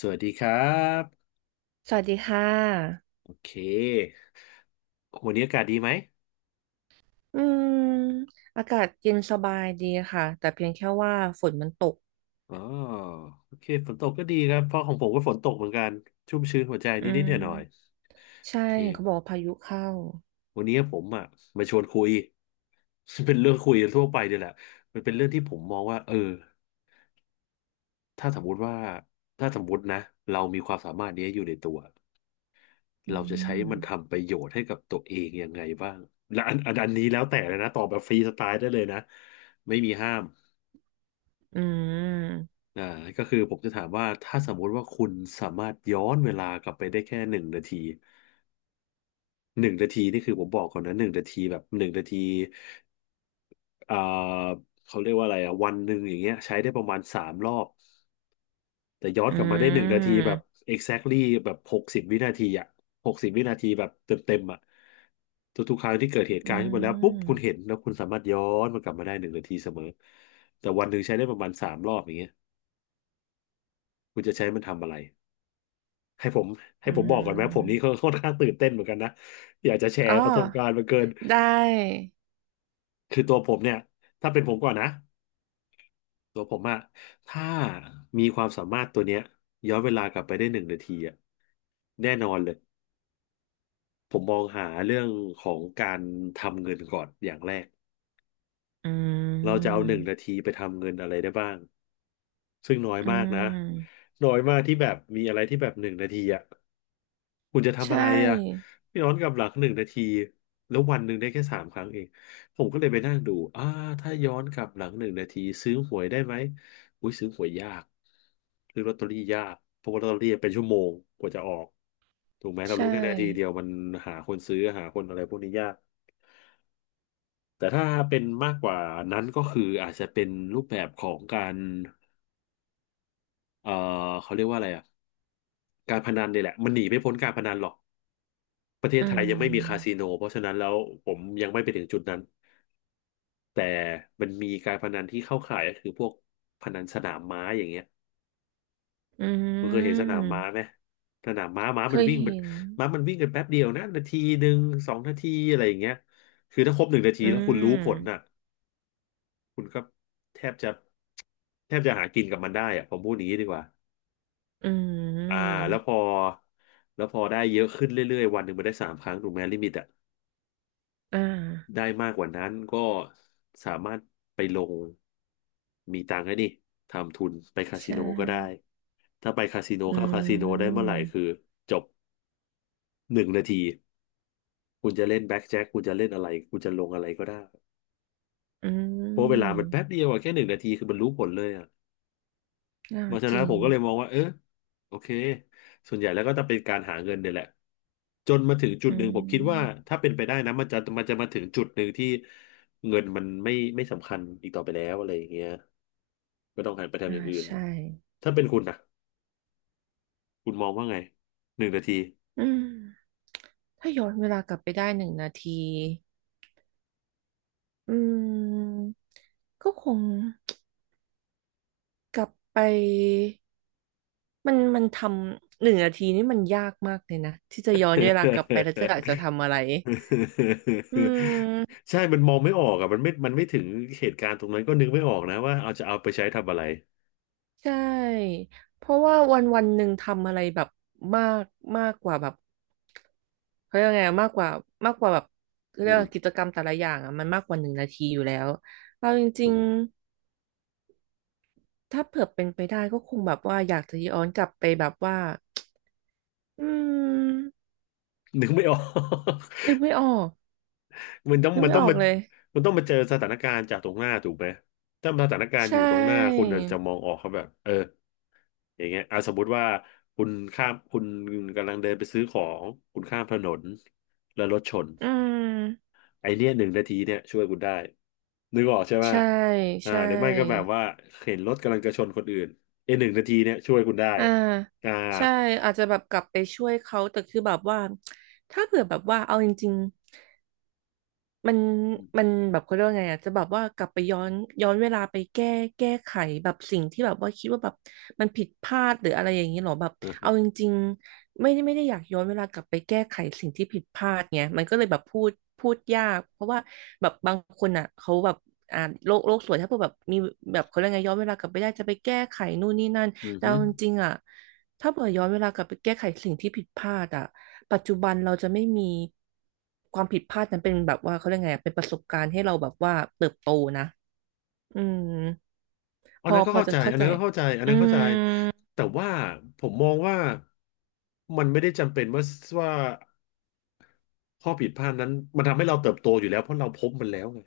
สวัสดีครับสวัสดีค่ะโอเควันนี้อากาศดีไหมอืมอากาศเย็นสบายดีค่ะ แต่เพียงแค่ว่าฝนมันตก อ๋อโอเคฝนตกก็ดีครับเพราะของผมก็ฝนตกเหมือนกันชุ่มชื้นหัวใจอืนิดๆมหน่อยๆโอใช่เคเห็นเขาบอกว่าพายุเข้า วันนี้ผมอ่ะมาชวนคุย เป็นเรื่องคุยทั่วไปเนี่ยแหละมันเป็นเรื่องที่ผมมองว่าถ้าสมมุติว่าถ้าสมมุตินะเรามีความสามารถนี้อยู่ในตัวอืเราจะใช้ม มันทำประโยชน์ให้กับตัวเองยังไงบ้างและอันนี้แล้วแต่เลยนะตอบแบบฟรีสไตล์ได้เลยนะไม่มีห้าม อืม อ่าก็คือผมจะถามว่าถ้าสมมุติว่าคุณสามารถย้อนเวลากลับไปได้แค่หนึ่งนาทีหนึ่งนาทีนี่คือผมบอกก่อนนะหนึ่งนาทีแบบหนึ่งนาทีอ่าเขาเรียกว่าอะไรอ่ะวันหนึ่งอย่างเงี้ยใช้ได้ประมาณสามรอบแต่ย้อนอืกลับมาได้หนึ่งนาทีแบบ ม exactly แบบ60 วินาทีอ่ะหกสิบวินาทีแบบเต็มเต็มอ่ะทุกๆครั้งที่เกิดเหตุอืการณ์ขึ้นมาแล้วปุ๊บคุณม เห็นแล้วคุณสามารถย้อนมันกลับมาได้หนึ่งนาทีเสมอแต่วันหนึ่งใช้ได้ประมาณสามรอบอย่างเงี้ยคุณจะใช้มันทำอะไร ให้ผมให้อืผมบอกก่อนไหมผมนี่มค่อนข้างตื่นเต้นเหมือนกันนะอยากจะแชอ๋อร์ประสบการณ์มาเกินได้ คือตัวผมเนี่ยถ้าเป็นผมก่อนนะตัวผมอะถ้ามีความสามารถตัวเนี้ยย้อนเวลากลับไปได้หนึ่งนาทีอะแน่นอนเลยผมมองหาเรื่องของการทำเงินก่อนอย่างแรกอืเราจะเอาม หนึ่งนาทีไปทำเงินอะไรได้บ้าง ซึ่งน้อยอืมากนะม น้อยมากที่แบบมีอะไรที่แบบหนึ่งนาทีอ่ะ คุณจะใชทำอะไรอ่ะ่ ไม่ย้อนกลับหลังหนึ่งนาที แล้ววันหนึ่งได้แค่สามครั้งเองผมก็เลยไปนั่งดูอ่าถ้าย้อนกลับหลังหนึ่งนาทีซื้อหวยได้ไหมอุ้ยซื้อหวยยากซื้อลอตเตอรี่ยากเพราะว่าลอตเตอรี่เป็นชั่วโมงกว่าจะออกถูกไหมเราใช่ รู้แค่นาทีเดียวมันหาคนซื้อหาคนอะไรพวกนี้ยาก แต่ถ้าเป็นมากกว่านั้นก็คืออาจจะเป็นรูปแบบของการเอ่อเขาเรียกว่าอะไรอ่ะ การพนันเนี่ยแหละมันหนีไม่พ้นการพนันหรอกประเทอืศไทยยังไม่มีคาสิม โนเพราะฉะนั้นแล้วผมยังไม่ไปถึงจุดนั้นแต่มันมีการพนันที่เข้าข่ายก็คือพวกพนันสนามม้าอย่างเงี้ยอืคุณเคยเห็นสนามม้าไหมม สนามม้าม้าเคมันยวิ่งมันเห็นม้ามันวิ่งกันแป๊บเดียวนะนาทีหนึ่งสองนาทีอะไรอย่างเงี้ยคือถ้าครบหนึ่งนาทีอืแล้วคุณรู้ผลน่ะม คุณก็แทบจะแทบจะหากินกับมันได้อะผมพูดอย่างนี้ดีกว่าอือ่าแล้วมพอแล้วพอได้เยอะขึ้นเรื่อยๆวันหนึ่งมันได้สามครั้งถูกไหมลิมิตอะ อ่า ได้มากกว่านั้นก็สามารถไปลงมีตังค์ให้นี่ทำทุนไปคาใชสิโนก็ได้่ ถ้าไปคาสิโนอืเข้าคาสิโนได้เมื่อไหร่คือมจบหนึ่งนาทีคุณจะเล่นแบ็ k แจ็คคุณจะเล่นอะไรคุณจะลงอะไรก็ได้อืเพราะเวลามันแป๊บมเดียวอะแค่หนึ่งนาทีคือมันรู้ผลเลยอะ น่าเพราะฉะจนั้นริผง มก็เลยมองว่าเออโอเคส่วนใหญ่แล้วก็จะเป็นการหาเงินเนี่ยแหละจนมาถึงจุดอืหนึ่งผมคิดว่ามถ้าเป็นไปได้นะมันจะมาถึงจุดหนึ่งที่เงินมันไม่สำคัญอีกต่อไปแล้วอะไรอย่างเงี้ยก็ต้องหันไปทำออ่าย่างอื่นใช่ ถ้าเป็นคุณนะคุณมองว่าไงหนึ่งนาที อืมถ้าย้อนเวลากลับไปได้หนึ่งนาที อืม ก็คง กลับไปมันมันทำหนึ่งนาทีนี่มันยากมากเลยนะที่จะย้อนเวลากลับไปแล้วจะอยากจะทำอะไรอืม ใช่มันมองไม่ออกอ่ะมันไม่ถึงเหตุการณ์ตรงนั้นก็นึกไม่ออกนะว่าเอาไปใช้ทำอะไรใช่เพราะว่าวันวันหนึ่งทำอะไรแบบมากมากกว่าแบบเขาเรียกว่าไงมากกว่ามากกว่าแบบเขาอืเรียกมว่ากิจกรรมแต่ละอย่างอ่ะมันมากกว่าหนึ่งนาทีอยู่แล้วเอาจอืริงมๆถ้าเผื่อเป็นไปได้ก็คงแบบว่าอยากจะย้อนกลับไปแบบว่าอืมนึกไม่ออก นึกไม่ออกมันต้องนึกมันไม่ต้อองอกมาเลยมันต้องมาเจอสถานการณ์จากตรงหน้าถูกไหมถ้าสถานการใชณ์อยู่ตรงหน้าคุณ่อาจจะมองออกครับแบบเอออย่างเงี้ยอ่ะสมมุติว่าคุณข้ามคุณกำลังเดินไปซื้อของคุณข้ามถนนแล้วรถชนอืมไอเนี้ยหนึ่งนาทีเนี่ยช่วยคุณได้นึกออกใช่ไหมใช่อ่าใช่ หรือไม่ก็แบบว่าเห็นรถกำลังจะชนคนอื่นไอหนึ่งนาทีเนี่ยช่วยคุณได้อ่าอ่าใช่อาจจะแบบกลับไปช่วยเขาแต่คือแบบว่าถ้าเผื่อแบบว่าเอาจริง มันมันแบบเขาเรียกว่าไงอ่ะจะแบบว่ากลับไปย้อนย้อนเวลาไปแก้แก้ไขแบบสิ่งที่แบบว่าคิดว่าแบบมันผิดพลาดหรืออะไรอย่างนี้หรอแบบอือฮึเอาจริงๆไม่ได้ไม่ได้อยากย้อนเวลากลับไปแก้ไขสิ่งที่ผิดพลาดไงมันก็เลยแบบพูดยากเพราะว่าแบบบางคนอ่ะเขาแบบอ่าโลกโลกสวยถ้าเผื่อแบบมีแบบเขาเรียกไงย้อนเวลากลับไปได้จะไปแก้ไขนู่นนี่นั่นอือแต่ฮึ เอาจริงๆอ่ะถ้าเผื่อย้อนเวลากลับไปแก้ไขสิ่งที่ผิดพลาดอ่ะ ปัจจุบันเราจะไม่มีความผิดพลาดนั้นเป็นแบบว่าเขาเรียกไงอะเป็นประสบการณ์ให้เราแบบว่าเติบโตนะอืมอัพนอนั้นก็พอเข้าจะใจ เข้าอันใจนั้นก็เข้าใจอันอืนั้นเข้าใจ มแต่ว่าผมมองว่ามันไม่ได้จำเป็นว่าข้อผิดพลาดนั้นมันทำให้เราเติบโตอยู่แล้วเพราะเราพบมันแล้วไง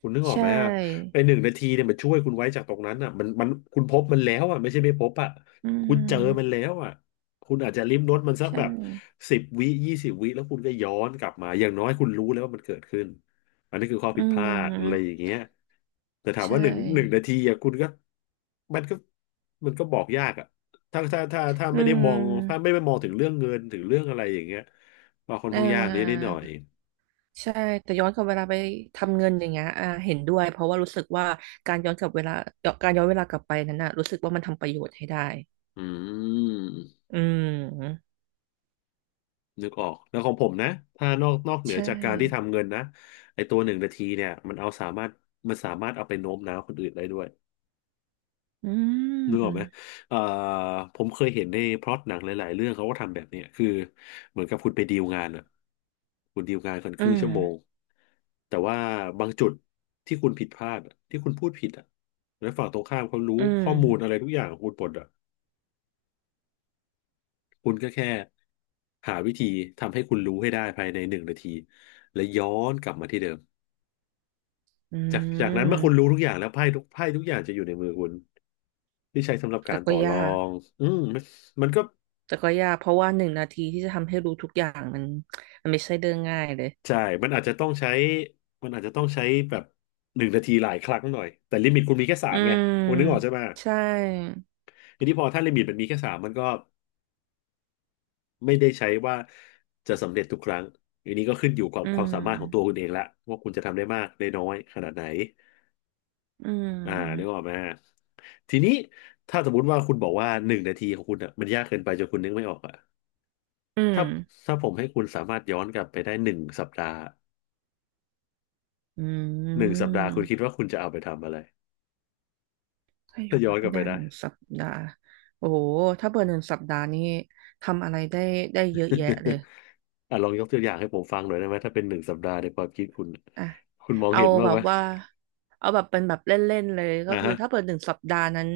คุณนึกออใชกไหมอ่ะ่ไอหนึ่งนาทีเนี่ยมันช่วยคุณไว้จากตรงนั้นอ่ะมันคุณพบมันแล้วอ่ะไม่ใช่ไม่พบอ่ะอืคุณเจอมันแล้มวอ่ะคุณอาจจะลิ้มรสมันสักใช่แบบสิบวิ20 วิแล้วคุณก็ย้อนกลับมาอย่างน้อยคุณรู้แล้วว่ามันเกิดขึ้นอันนี้คือข้ออืผิดพลาดอะไรอย่ามงเงี้ยแต่ถามใชว่าหนึ่งนา่ทีอ่ะคุณก็มันก็มันก็บอกยากอ่ะถ้าอืไม่ได้มองถ้าไม่มได้มองถึงเรื่องเงินถึงเรื่องอะไรอย่างเงี้ยก็ค่อนอ่ข้างยากนิดหาน่อยใช่แต่ย้อนกลับเวลาไปทำเงินอย่างเงี้ยเห็นด้วยเพราะว่ารู้สึกว่าการย้อนกลับเวลาการย้อนเวลากลับไปนั้นน่ะรู้สึกว่ามันทำประโยชน์ให้ได้อืม อืมนึกออก แล้วของผมนะถ้านอกเหนืใชอจากการที่่ทำเงินนะไอตัวหนึ่งนาทีเนี่ยมันเอาสามารถมันสามารถเอาไปโน้มน้าวคนอื่นได้ด้วย อืนึกออกไหมม เอ่อผมเคยเห็นในพล็อตหนังหลายๆเรื่องเขาก็ทำแบบเนี้ยคือเหมือนกับคุณไปดีลงานอะคุณดีลงานกันคอืรึ่งมชั่วโมง แต่ว่าบางจุดที่คุณผิดพลาดอะที่คุณพูดผิดอะแล้วฝั่งตรงข้ามเขารู้อืมข้อมูลอะไรทุกอย่างของคุณหมดอะ คุณก็แค่หาวิธีทำให้คุณรู้ให้ได้ภายในหนึ่งนาทีและย้อนกลับมาที่เดิมอืจากนั้นเมื่อคุณรู้มทุกอย่างแล้วไพ่ทุกไพ่ทุกอย่างจะอยู่ในมือคุณที่ใช้สำหรับแต่การก็ต่อรยาอกงอืมมันก็แต่ก็ยาก เพราะว่าหนึ่งนาทีที่จะทำให้รู้ทุกอย่างมันมันไม่ใช่เรื่องง่ายเลยใช่มันอาจจะต้องใช้มันอาจจะต้องใช้แบบหนึ่งนาทีหลายครั้งหน่อยแต่ลิมิตคุณมีแค่สาอืมไงมคุณนึกออกใช่ไหมใช่ทีนี้พอถ้าลิมิตมันมีแค่สามมันก็ไม่ได้ใช้ว่าจะสำเร็จทุกครั้งอันนี้ก็ขึ้นอยู่กับอืความมสามารถของตัวคุณเองละว่าคุณจะทำได้มากได้น้อยขนาดไหน อือ่านึกอมอกไหมทีนี้ถ้าสมมติว่าคุณบอกว่าหนึ่งนาทีของคุณอ่ะมันยากเกินไปจนคุณนึกไม่ออกอ่ะอืถ้ามถ้าผมให้คุณสามารถย้อนกลับไปได้หนึ่งสัปดาห์อืหนึ่งสัมปดาห์คุณคิดว่าคุณจะเอาไปทำอะไรถ้าย้ถ้าอย้อนนกไปลับไปได้หได้ นึ่งสัปดาห์โอ้โหถ้าเบอร์หนึ่งสัปดาห์นี้ทำอะไรได้ได้เยอะแยะเลย อ่ะลองยกตัวอย่างให้ผมฟังหน่อยได้ไหมถ้าเป็นหนึ่งสัปดาห์ในความคิดคุณอ่ะคุณมองเอาเห็นบ้างแบไหมบว่าเอาแบบเป็นแบบเล่นๆเลยก็อ่าคือฮะถ้าเปิดหนึ่งสัปดาห์นั้น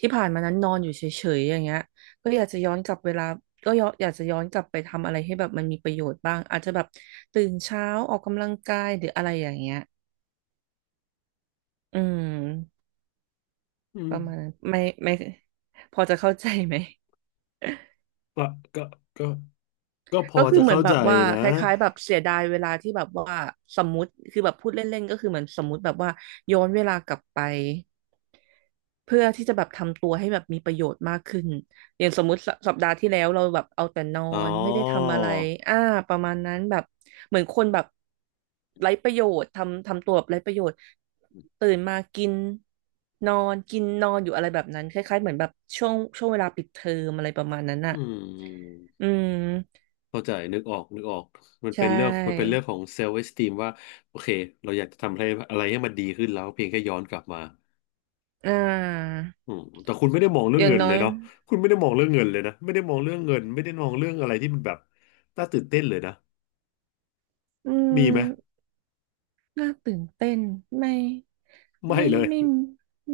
ที่ผ่านมานั้นนอนอยู่เฉยๆอย่างเงี้ยก็อยากจะย้อนกลับเวลาก็ย้อนอยากจะย้อนกลับไปทำอะไรให้แบบมันมีประโยชน์บ้างอาจจะแบบตื่นเช้าออกกำลังกายหรืออะไรอย่างเงี้ยอืมอืปมระมาณนั้นไม่ไม่พอจะเข้าใจไหม ก็ก็ก็ก็พอก็คือจะเหมือเข้านแบใจบว่านะคล้ายๆแบบเสียดายเวลาที่แบบว่าสมมติคือแบบพูดเล่นๆก็คือเหมือนสมมติแบบว่าย้อนเวลากลับไปเพื่อที่จะแบบทำตัวให้แบบมีประโยชน์มากขึ้นอย่างสมมุติสสัปดาห์ที่แล้วเราแบบเอาแต่นออ๋อนไม่ได้ทำอะไรอ่าประมาณนั้นแบบเหมือนคนแบบไร้ประโยชน์ทำทำตัวแบบไร้ประโยชน์ตื่นมากินนอนกินนอนอยู่อะไรแบบนั้นคล้ายๆเหมือนแบบช่วงช่วงเวลาปิดเทอมอะไรประมาณนั้นอือ่ะอืม มเข้าใจนึกออกนึกออกมันใชเป็นเรื่องมันเป็นเรื่่ องของเซลฟ์เอสติมว่าโอเคเราอยากจะทำอะไรอะไรให้มันดีขึ้นแล้วเพียงแค่ย้อนกลับมาอ่าอืมแต่คุณไม่ได้มองเรื่อองย่างเงินน้เลอยยเนาะคุณไม่ได้มองเรื่องเงินเลยนะไม่ได้มองเรื่องเงินไม่ได้มองเรื่องอะไรที่มันแบบน่าตื่นเต้นเลยนะอืมีไหมมน่าตื่นเต้นไม่ไม่ไม่เลย ไม่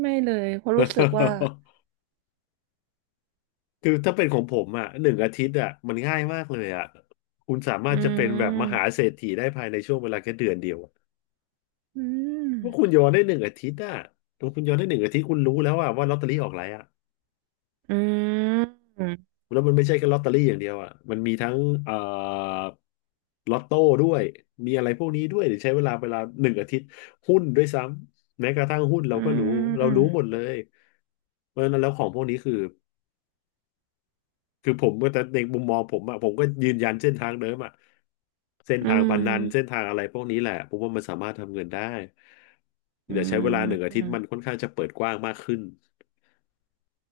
ไม่เลยเพราะรู้สึกว่า คือถ้าเป็นของผมอ่ะหนึ่งอาทิตย์อ่ะมันง่ายมากเลยอ่ะคุณสามาอืรถจะเป็นแบบมหามเศรษฐีได้ภายในช่วงเวลาแค่1 เดือนอะอืมว่าคุณย้อนได้หนึ่งอาทิตย์อ่ะถ้าคุณย้อนได้หนึ่งอาทิตย์คุณรู้แล้วอ่ะว่าลอตเตอรี่ออกอะไรอ่ะ อืมอืแล้วมันไม่ใช่แค่ลอตเตอรี่อย่างเดียวอ่ะมันมีทั้งเอ่อลอตโต้ด้วย มีอะไรพวกนี้ด้วยเดี๋ยวใช้เวลาหนึ่งอาทิตย์หุ้นด้วยซ้ำ แม้กระทั่งหุ้นเราก็รู้เรารู้มหมดเลยเพราะฉะนั้นแล้วของพวกนี้คือคือผมก็แต่ในมุมมองผมอ่ะผมก็ยืนยันเส้นทางเดิมอ่ะเส้นอืทางพนันเส้นมทางอะไรพวกนี้แหละผมว่ามันสามารถทำเงินได้อืเดี๋ยวใช้เวลาหนึ่งอาทิตย์มันมค่อนข้างจะเปิดกว้างมากขึ้น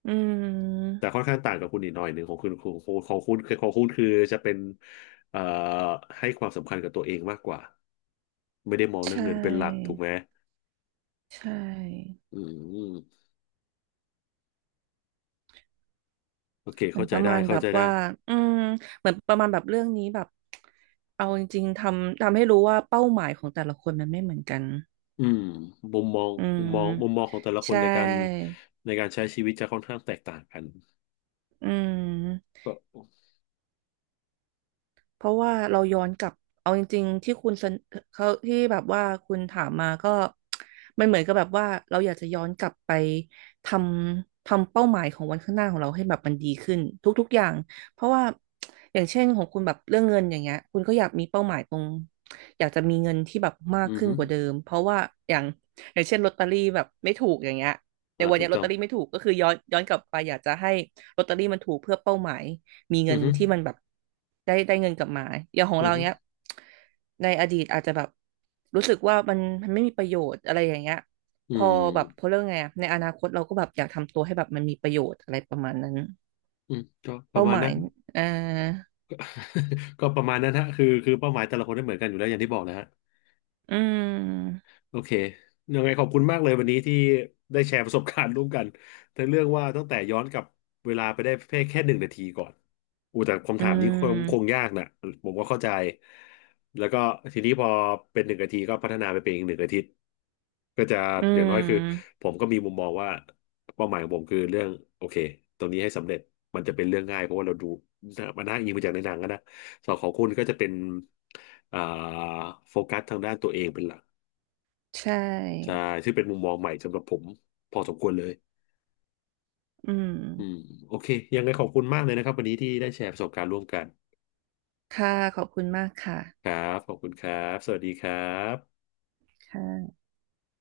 อืมแต่ค่อนข้างต่างกับคุณอีกหน่อยหนึ่งของคุณของคุณของคุณืของคุณคือจะเป็นเอ่อให้ความสำคัญกับตัวเองมากกว่าไม่ได้มองใชเรื่องเงินเป็นหลักถู่กไหมใช่อืมโอเคเหมือเข้านปใจระได้มาณแบเข้าบใจได้ว่าอืมเหมือนประมาณแบบเรื่องนี้แบบเอาจริงๆทำทำให้รู้ว่าเป้าหมายของแต่ละคนมันไม่เหมือนกันอืมมุมมองอืมุมมมองมุมมองของแต่ละคนใช่ ในการในการใช้ชีวิตจะค่อนข้างแตกต่างกันอืมก็เพราะว่าเราย้อนกลับเอาจริงๆที่คุณเสนเขาที่แบบว่าคุณถามมาก็มันเหมือนกับแบบว่าเราอยากจะย้อนกลับไปททำเป้าหมายของวันข้างหน้าของเราให้แบบมันดีขึ้นทุกๆอย่างเพราะว่าอย่างเช่นของคุณแบบเรื่องเงินอย่างเงี้ยคุณก็อยากมีเป้าหมายตรงอยากจะมีเงินที่แบบมากอือขึ้นฮึกว่าเดิมเพราะว่าอย่างอย่างเช่นลอตเตอรี่แบบไม่ถูกอย่างเงี้ยในอ่าวันถูเนี้กยลอต้ตอเตงอรี่ไม่ถูกก็คือย้อนย้อนกลับไปอยากจะให้ลอตเตอรี่มันถูกเพื่อเป้าหมาย มีอืเงิอนฮึที่มันแบบได้ได้เงินกลับมาอย่างของอือเราฮึเนี้ยในอดีตอาจจะแบบรู้สึกว่ามันมันไม่มีประโยชน์อะไรอย่างเงี้ยอืพอแบบพอมเรื่องไงอะในอนาคตเราก็แบบอยากทำตัวให้แบบมันมีประโยชน์อะไรประมาณนั้นอืมก็ประเป้ามาหณมานั้ยนอ่าก็ ก็ประมาณนั้นฮะคือคือเป้าหมายแต่ละคนไม่เหมือนกันอยู่แล้วอย่างที่บอกนะฮะ อืมโอเคยังไงขอบคุณมากเลยวันนี้ที่ได้แชร์ประสบการณ์ร่วมกันทั้งเรื่องว่าตั้งแต่ย้อนกลับเวลาไปได้เพียงแค่หนึ่งนาทีก่อนอูแต่คำอืถามนี้คงมยากนะผมก็เข้าใจแล้วก็ทีนี้พอเป็นหนึ่งนาทีก็พัฒนาไปเป็นอีกหนึ่งอาทิตย์ก็จะอือย่างน้อยคือมผมก็มีมุมมองว่าเป้าหมายของผมคือเรื่องโอเคตรงนี้ให้สำเร็จมันจะเป็นเรื่องง่ายเพราะว่าเราดูมันน่าอิงมาจากในหนังอะนะส่วนของคุณก็จะเป็นอ่าโฟกัสทางด้านตัวเองเป็นหลัก ใชใช่่ซึ่งเป็นมุมมองใหม่สำหรับผม พอสมควรเลยอืมอืมโอเค ยังไงขอบคุณมากเลยนะครับวันนี้ที่ได้แชร์ประสบการณ์ร่วมกัน ค่ะขอบคุณมากค่ะครับ ขอบคุณครับ สวัสดีครับค่ะ